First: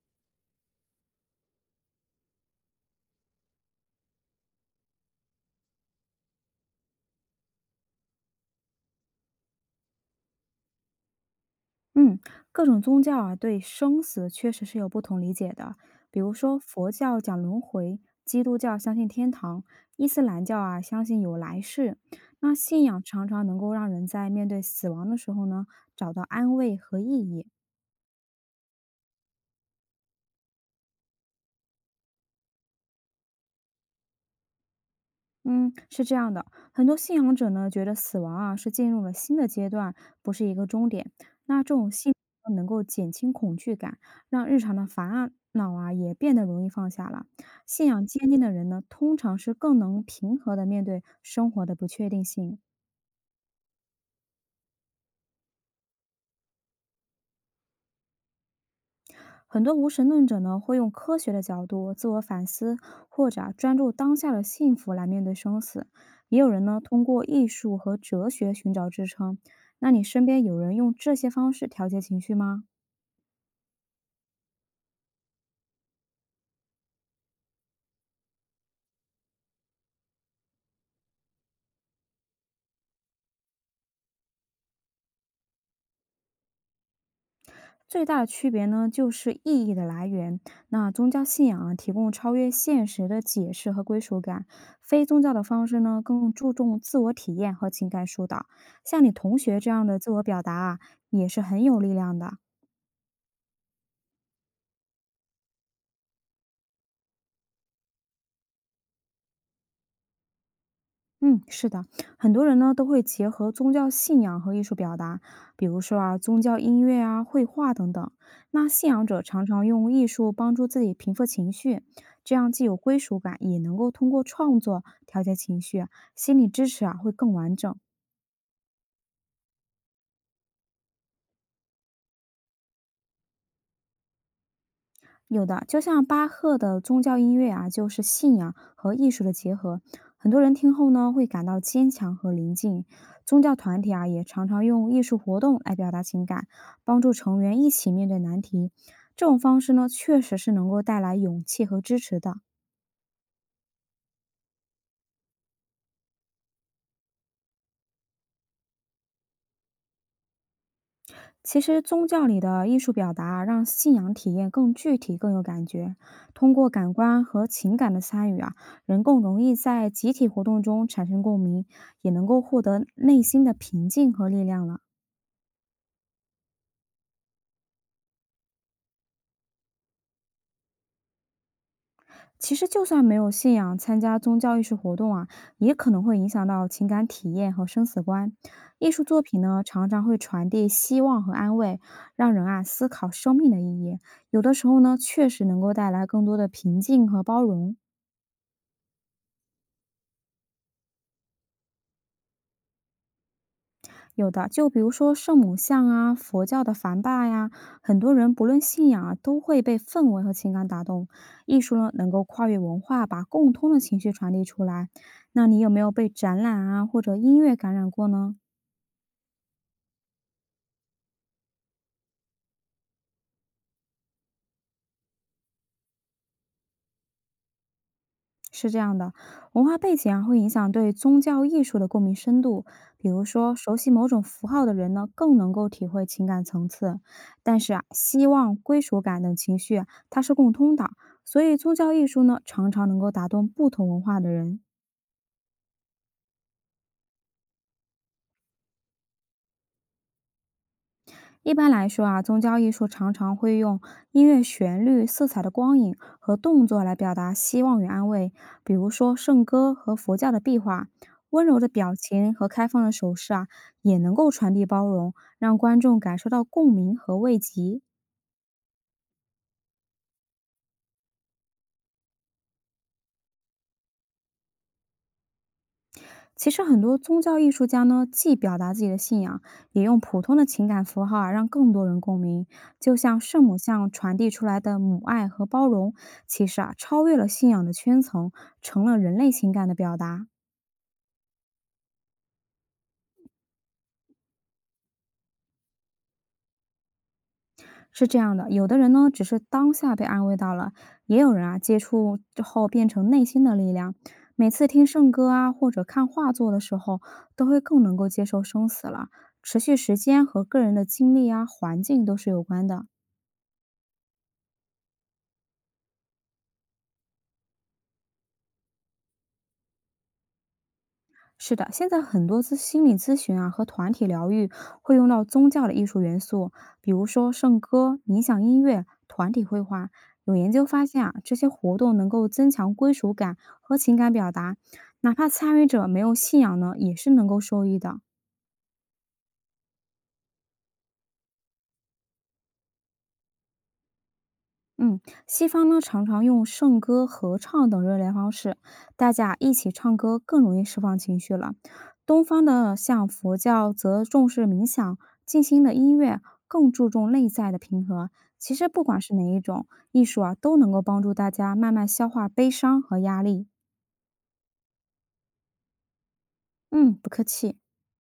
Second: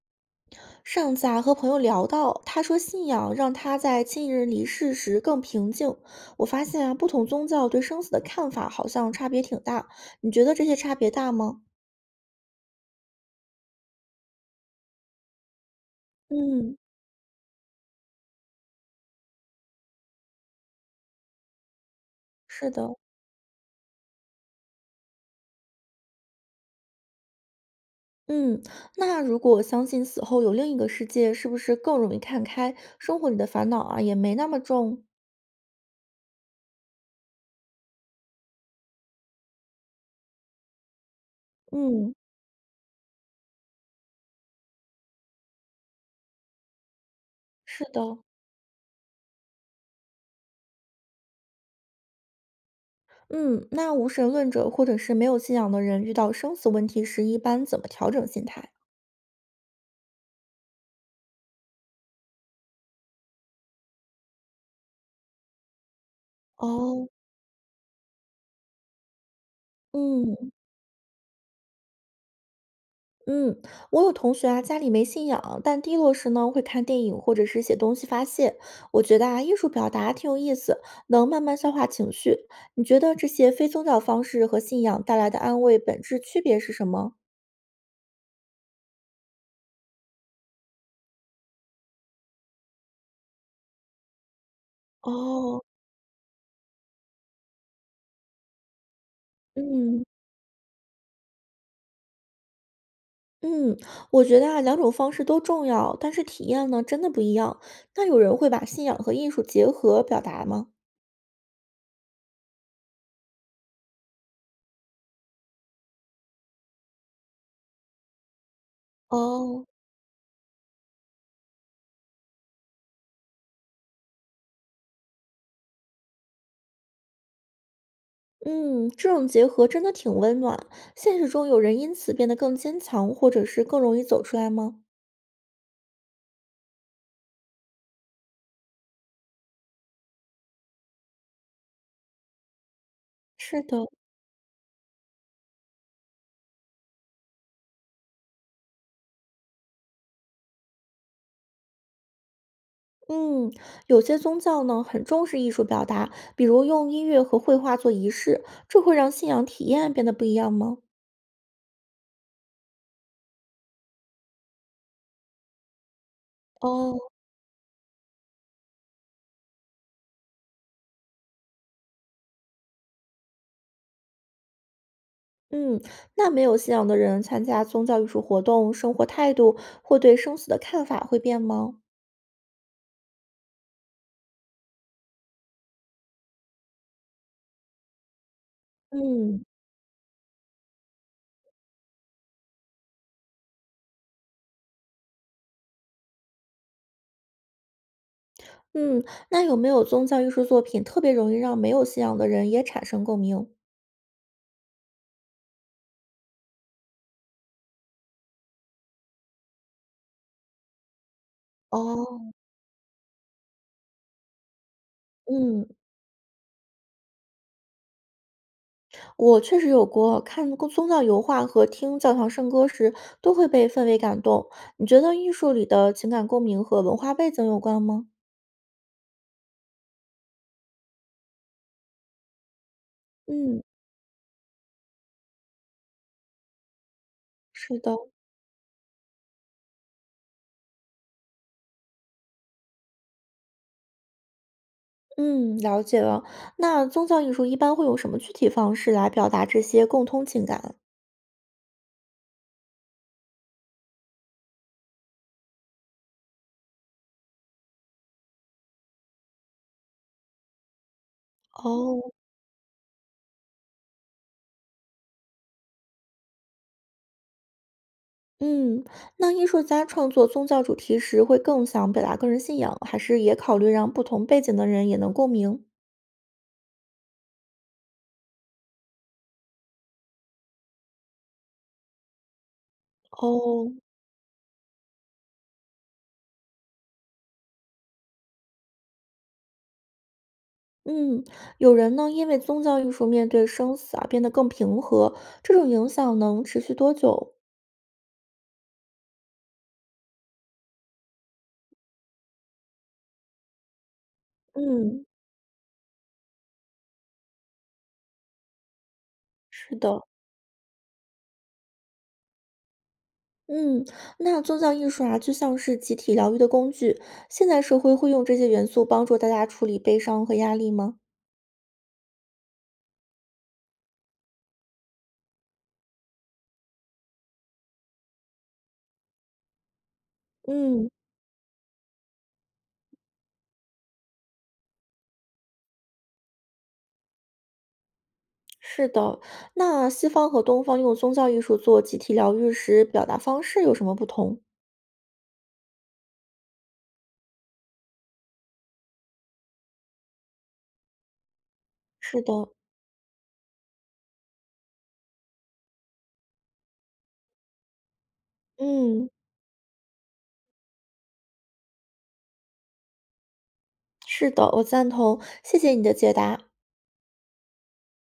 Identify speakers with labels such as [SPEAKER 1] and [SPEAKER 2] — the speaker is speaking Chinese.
[SPEAKER 1] 上次啊，和朋友聊到，他说信仰让他在亲人离世时更平静。我发现啊，不同宗教对生死的看法好像差别挺大。你觉得这些差别大吗？
[SPEAKER 2] 嗯，各种宗教啊，对生死确实是有不同理解的。比如说，
[SPEAKER 1] 嗯，
[SPEAKER 2] 佛教讲轮回，基督教相信天堂，伊斯兰教啊相信有来世。那
[SPEAKER 1] 是
[SPEAKER 2] 信
[SPEAKER 1] 的。
[SPEAKER 2] 仰常常能够让人在面对死亡的时候呢，找到安慰和意义。
[SPEAKER 1] 嗯，那如果相信死后有另一个世界，是不是更容易看开，生活里的烦恼啊也没那么重？
[SPEAKER 2] 嗯，是这样的，很多信仰者呢觉得死亡啊是进入了新的阶段，不是一个终点。那这种信
[SPEAKER 1] 嗯，
[SPEAKER 2] 仰能够减轻恐惧感，让日常的烦恼啊也变得容易放下了。
[SPEAKER 1] 是
[SPEAKER 2] 信仰
[SPEAKER 1] 的。
[SPEAKER 2] 坚定的人呢，通常是更能平和的面对生活的不确定性。
[SPEAKER 1] 嗯，那无神论者或者是没有信仰的人遇到生死问题时，一般怎么调整心态？
[SPEAKER 2] 很多无神论者呢，会用科学的角度自我反思，或者啊专注当下的幸福来面对生死。也有人呢，通
[SPEAKER 1] 哦，
[SPEAKER 2] 过艺术和哲学寻找支撑。那你身边
[SPEAKER 1] 嗯。
[SPEAKER 2] 有人用这些方式调节情绪吗？
[SPEAKER 1] 嗯，我有同学啊，家里没信仰，但低落时呢，会看电影或者是写东西发泄。我觉得啊，艺术表达挺有意思，能慢慢消化情绪。你觉得这些非宗教方式和信仰带来的安慰本质区别是什么？
[SPEAKER 2] 最大的区别呢，就是意义的来源。那宗教信仰啊，提供超越现实的解释和归属感；非宗教的
[SPEAKER 1] 哦，
[SPEAKER 2] 方式呢，更注重自我体验和情感疏导。像你同学这样的
[SPEAKER 1] 嗯
[SPEAKER 2] 自我表达啊，也是很有力量的。
[SPEAKER 1] 嗯，我觉得啊，两种方式都重要，但是体验呢，真的不一样。那有人会把信仰和艺术结合表达吗？
[SPEAKER 2] 嗯，是的，很多人呢都会结合宗教信仰和艺术表达，比如说啊，宗教音乐啊、绘画等等。那信仰者常常
[SPEAKER 1] 哦，
[SPEAKER 2] 用艺术帮助自己平复情绪，这样既有归属感，也能够通过创作调节情绪啊，心理支持啊会更完整。
[SPEAKER 1] 嗯，这种结合真的挺温暖。现实中有人因此变得更坚强，或者是更容易走出来吗？
[SPEAKER 2] 有的，就像巴赫的宗教音乐啊，就是信仰和艺术的结合。很多人听后呢，会感到坚强和宁静。宗教
[SPEAKER 1] 是的，
[SPEAKER 2] 团体啊，也常常用艺术活动来表达情感，帮助成员一起面对难题。这种方式呢，确实是能够带来勇气和支持的。
[SPEAKER 1] 嗯，有些宗教呢很重视艺术表达，比如用音乐和绘画做仪式，这会让信仰体验变得不一样吗？
[SPEAKER 2] 其实宗教里的艺术表达让信仰体验更具体、更有感觉。通过感
[SPEAKER 1] 哦，
[SPEAKER 2] 官和情感的参与啊，人更容易在集体活动中产生共鸣，也能够获得内心的平静和力量了。
[SPEAKER 1] 嗯，那没有信仰的人参加宗教艺术活动，生活态度或对生死的看法会变吗？
[SPEAKER 2] 其实，就算没有信仰，参加宗教艺术活动啊，也可能会影响到情感体验和生死观。艺术作品
[SPEAKER 1] 嗯
[SPEAKER 2] 呢，常常会传递希望和安慰，让人啊思考生命的意义。有的时候呢，确实能够带来更多的平静和包容。
[SPEAKER 1] 嗯，那有没有宗教艺术作品特别容易让没有信仰的人也产生共鸣？
[SPEAKER 2] 有的，就比如说圣母像啊，佛教的梵巴呀，很多人不论信仰啊，都会被氛围和情感打动。艺术呢，能够
[SPEAKER 1] 哦，
[SPEAKER 2] 跨越文化，把共通的情绪传递出来。那你
[SPEAKER 1] 嗯，
[SPEAKER 2] 有没有被展览啊或者音乐感染过呢？
[SPEAKER 1] 我确实有过，看过宗教油画和听教堂圣歌时，都会被氛围感动。你觉得艺术里的情感共鸣和文化背景有关吗？
[SPEAKER 2] 是这样的，文化背景啊会影响对宗教艺术的共鸣深度。比如说，
[SPEAKER 1] 嗯，
[SPEAKER 2] 熟悉某种符号的人呢，更能够体会情感层次。但是
[SPEAKER 1] 是
[SPEAKER 2] 啊，
[SPEAKER 1] 的，
[SPEAKER 2] 希望、归属感等情绪啊它是共通的，所以宗教艺术呢，常常能够打动不同文化的人。
[SPEAKER 1] 嗯，了解了。那宗教艺术一般会用什么具体方式来表达这些共通情感？
[SPEAKER 2] 一般来说啊，宗教艺术常常会用音乐旋律、色彩的光影和动作来表达希望与安慰，比如说圣歌和佛教的壁画。温柔的表
[SPEAKER 1] 哦，
[SPEAKER 2] 情和开放的手势啊，也能够传递包容，让观众感受到共鸣和慰藉。
[SPEAKER 1] 嗯，那艺术家创作宗教主题时，会更想表达个人信仰，还是也考虑让不同背景的人也能共鸣？
[SPEAKER 2] 其实很多宗教艺术家呢，既表达自己的信仰，也用普通的情感符号啊，让更多人共鸣。就像圣母
[SPEAKER 1] 哦，
[SPEAKER 2] 像传递出来的母爱和包容，其实啊，超越了信仰的圈层，成了人类情感的表达。
[SPEAKER 1] 嗯，有人呢，因为宗教艺术面对生死而变得更平和，这种影响能持续多久？
[SPEAKER 2] 是这样的，有的人呢，只是当下被安慰到了，也有人啊，接触之后变成内心的力量。每次听
[SPEAKER 1] 嗯，
[SPEAKER 2] 圣歌啊，或者看画作的时候，都会更能够接受生死了。持续
[SPEAKER 1] 是
[SPEAKER 2] 时
[SPEAKER 1] 的，
[SPEAKER 2] 间和个人的经历啊、环境都是有关的。
[SPEAKER 1] 嗯，那宗教艺术啊，就像是集体疗愈的工具，现代社会会用这些元素帮助大家处理悲伤和压力吗？
[SPEAKER 2] 是的，现在很多心理咨询啊和团体疗愈会用到宗教的艺术元素，比如说圣歌、冥想音乐、团体绘画。有研究发
[SPEAKER 1] 嗯，
[SPEAKER 2] 现啊，这些活动能够增强归属感和情感表达，哪怕参与者没有信仰呢，也是能够受益的。
[SPEAKER 1] 是的，那西方和东方用宗教艺术做集体疗愈时，表达方式有什么不同？
[SPEAKER 2] 嗯，西方呢常常用圣歌、合唱等热烈方式，大家一起唱歌更容易释放情绪了。
[SPEAKER 1] 是
[SPEAKER 2] 东
[SPEAKER 1] 的，
[SPEAKER 2] 方的像佛教则重视冥想，静心的音乐更注重内在的平和。其实不管
[SPEAKER 1] 嗯，
[SPEAKER 2] 是哪一种艺术啊，都能够帮助大家慢慢消化悲伤和压力。
[SPEAKER 1] 是的，我赞同，谢谢你的解答。
[SPEAKER 2] 嗯，不客气。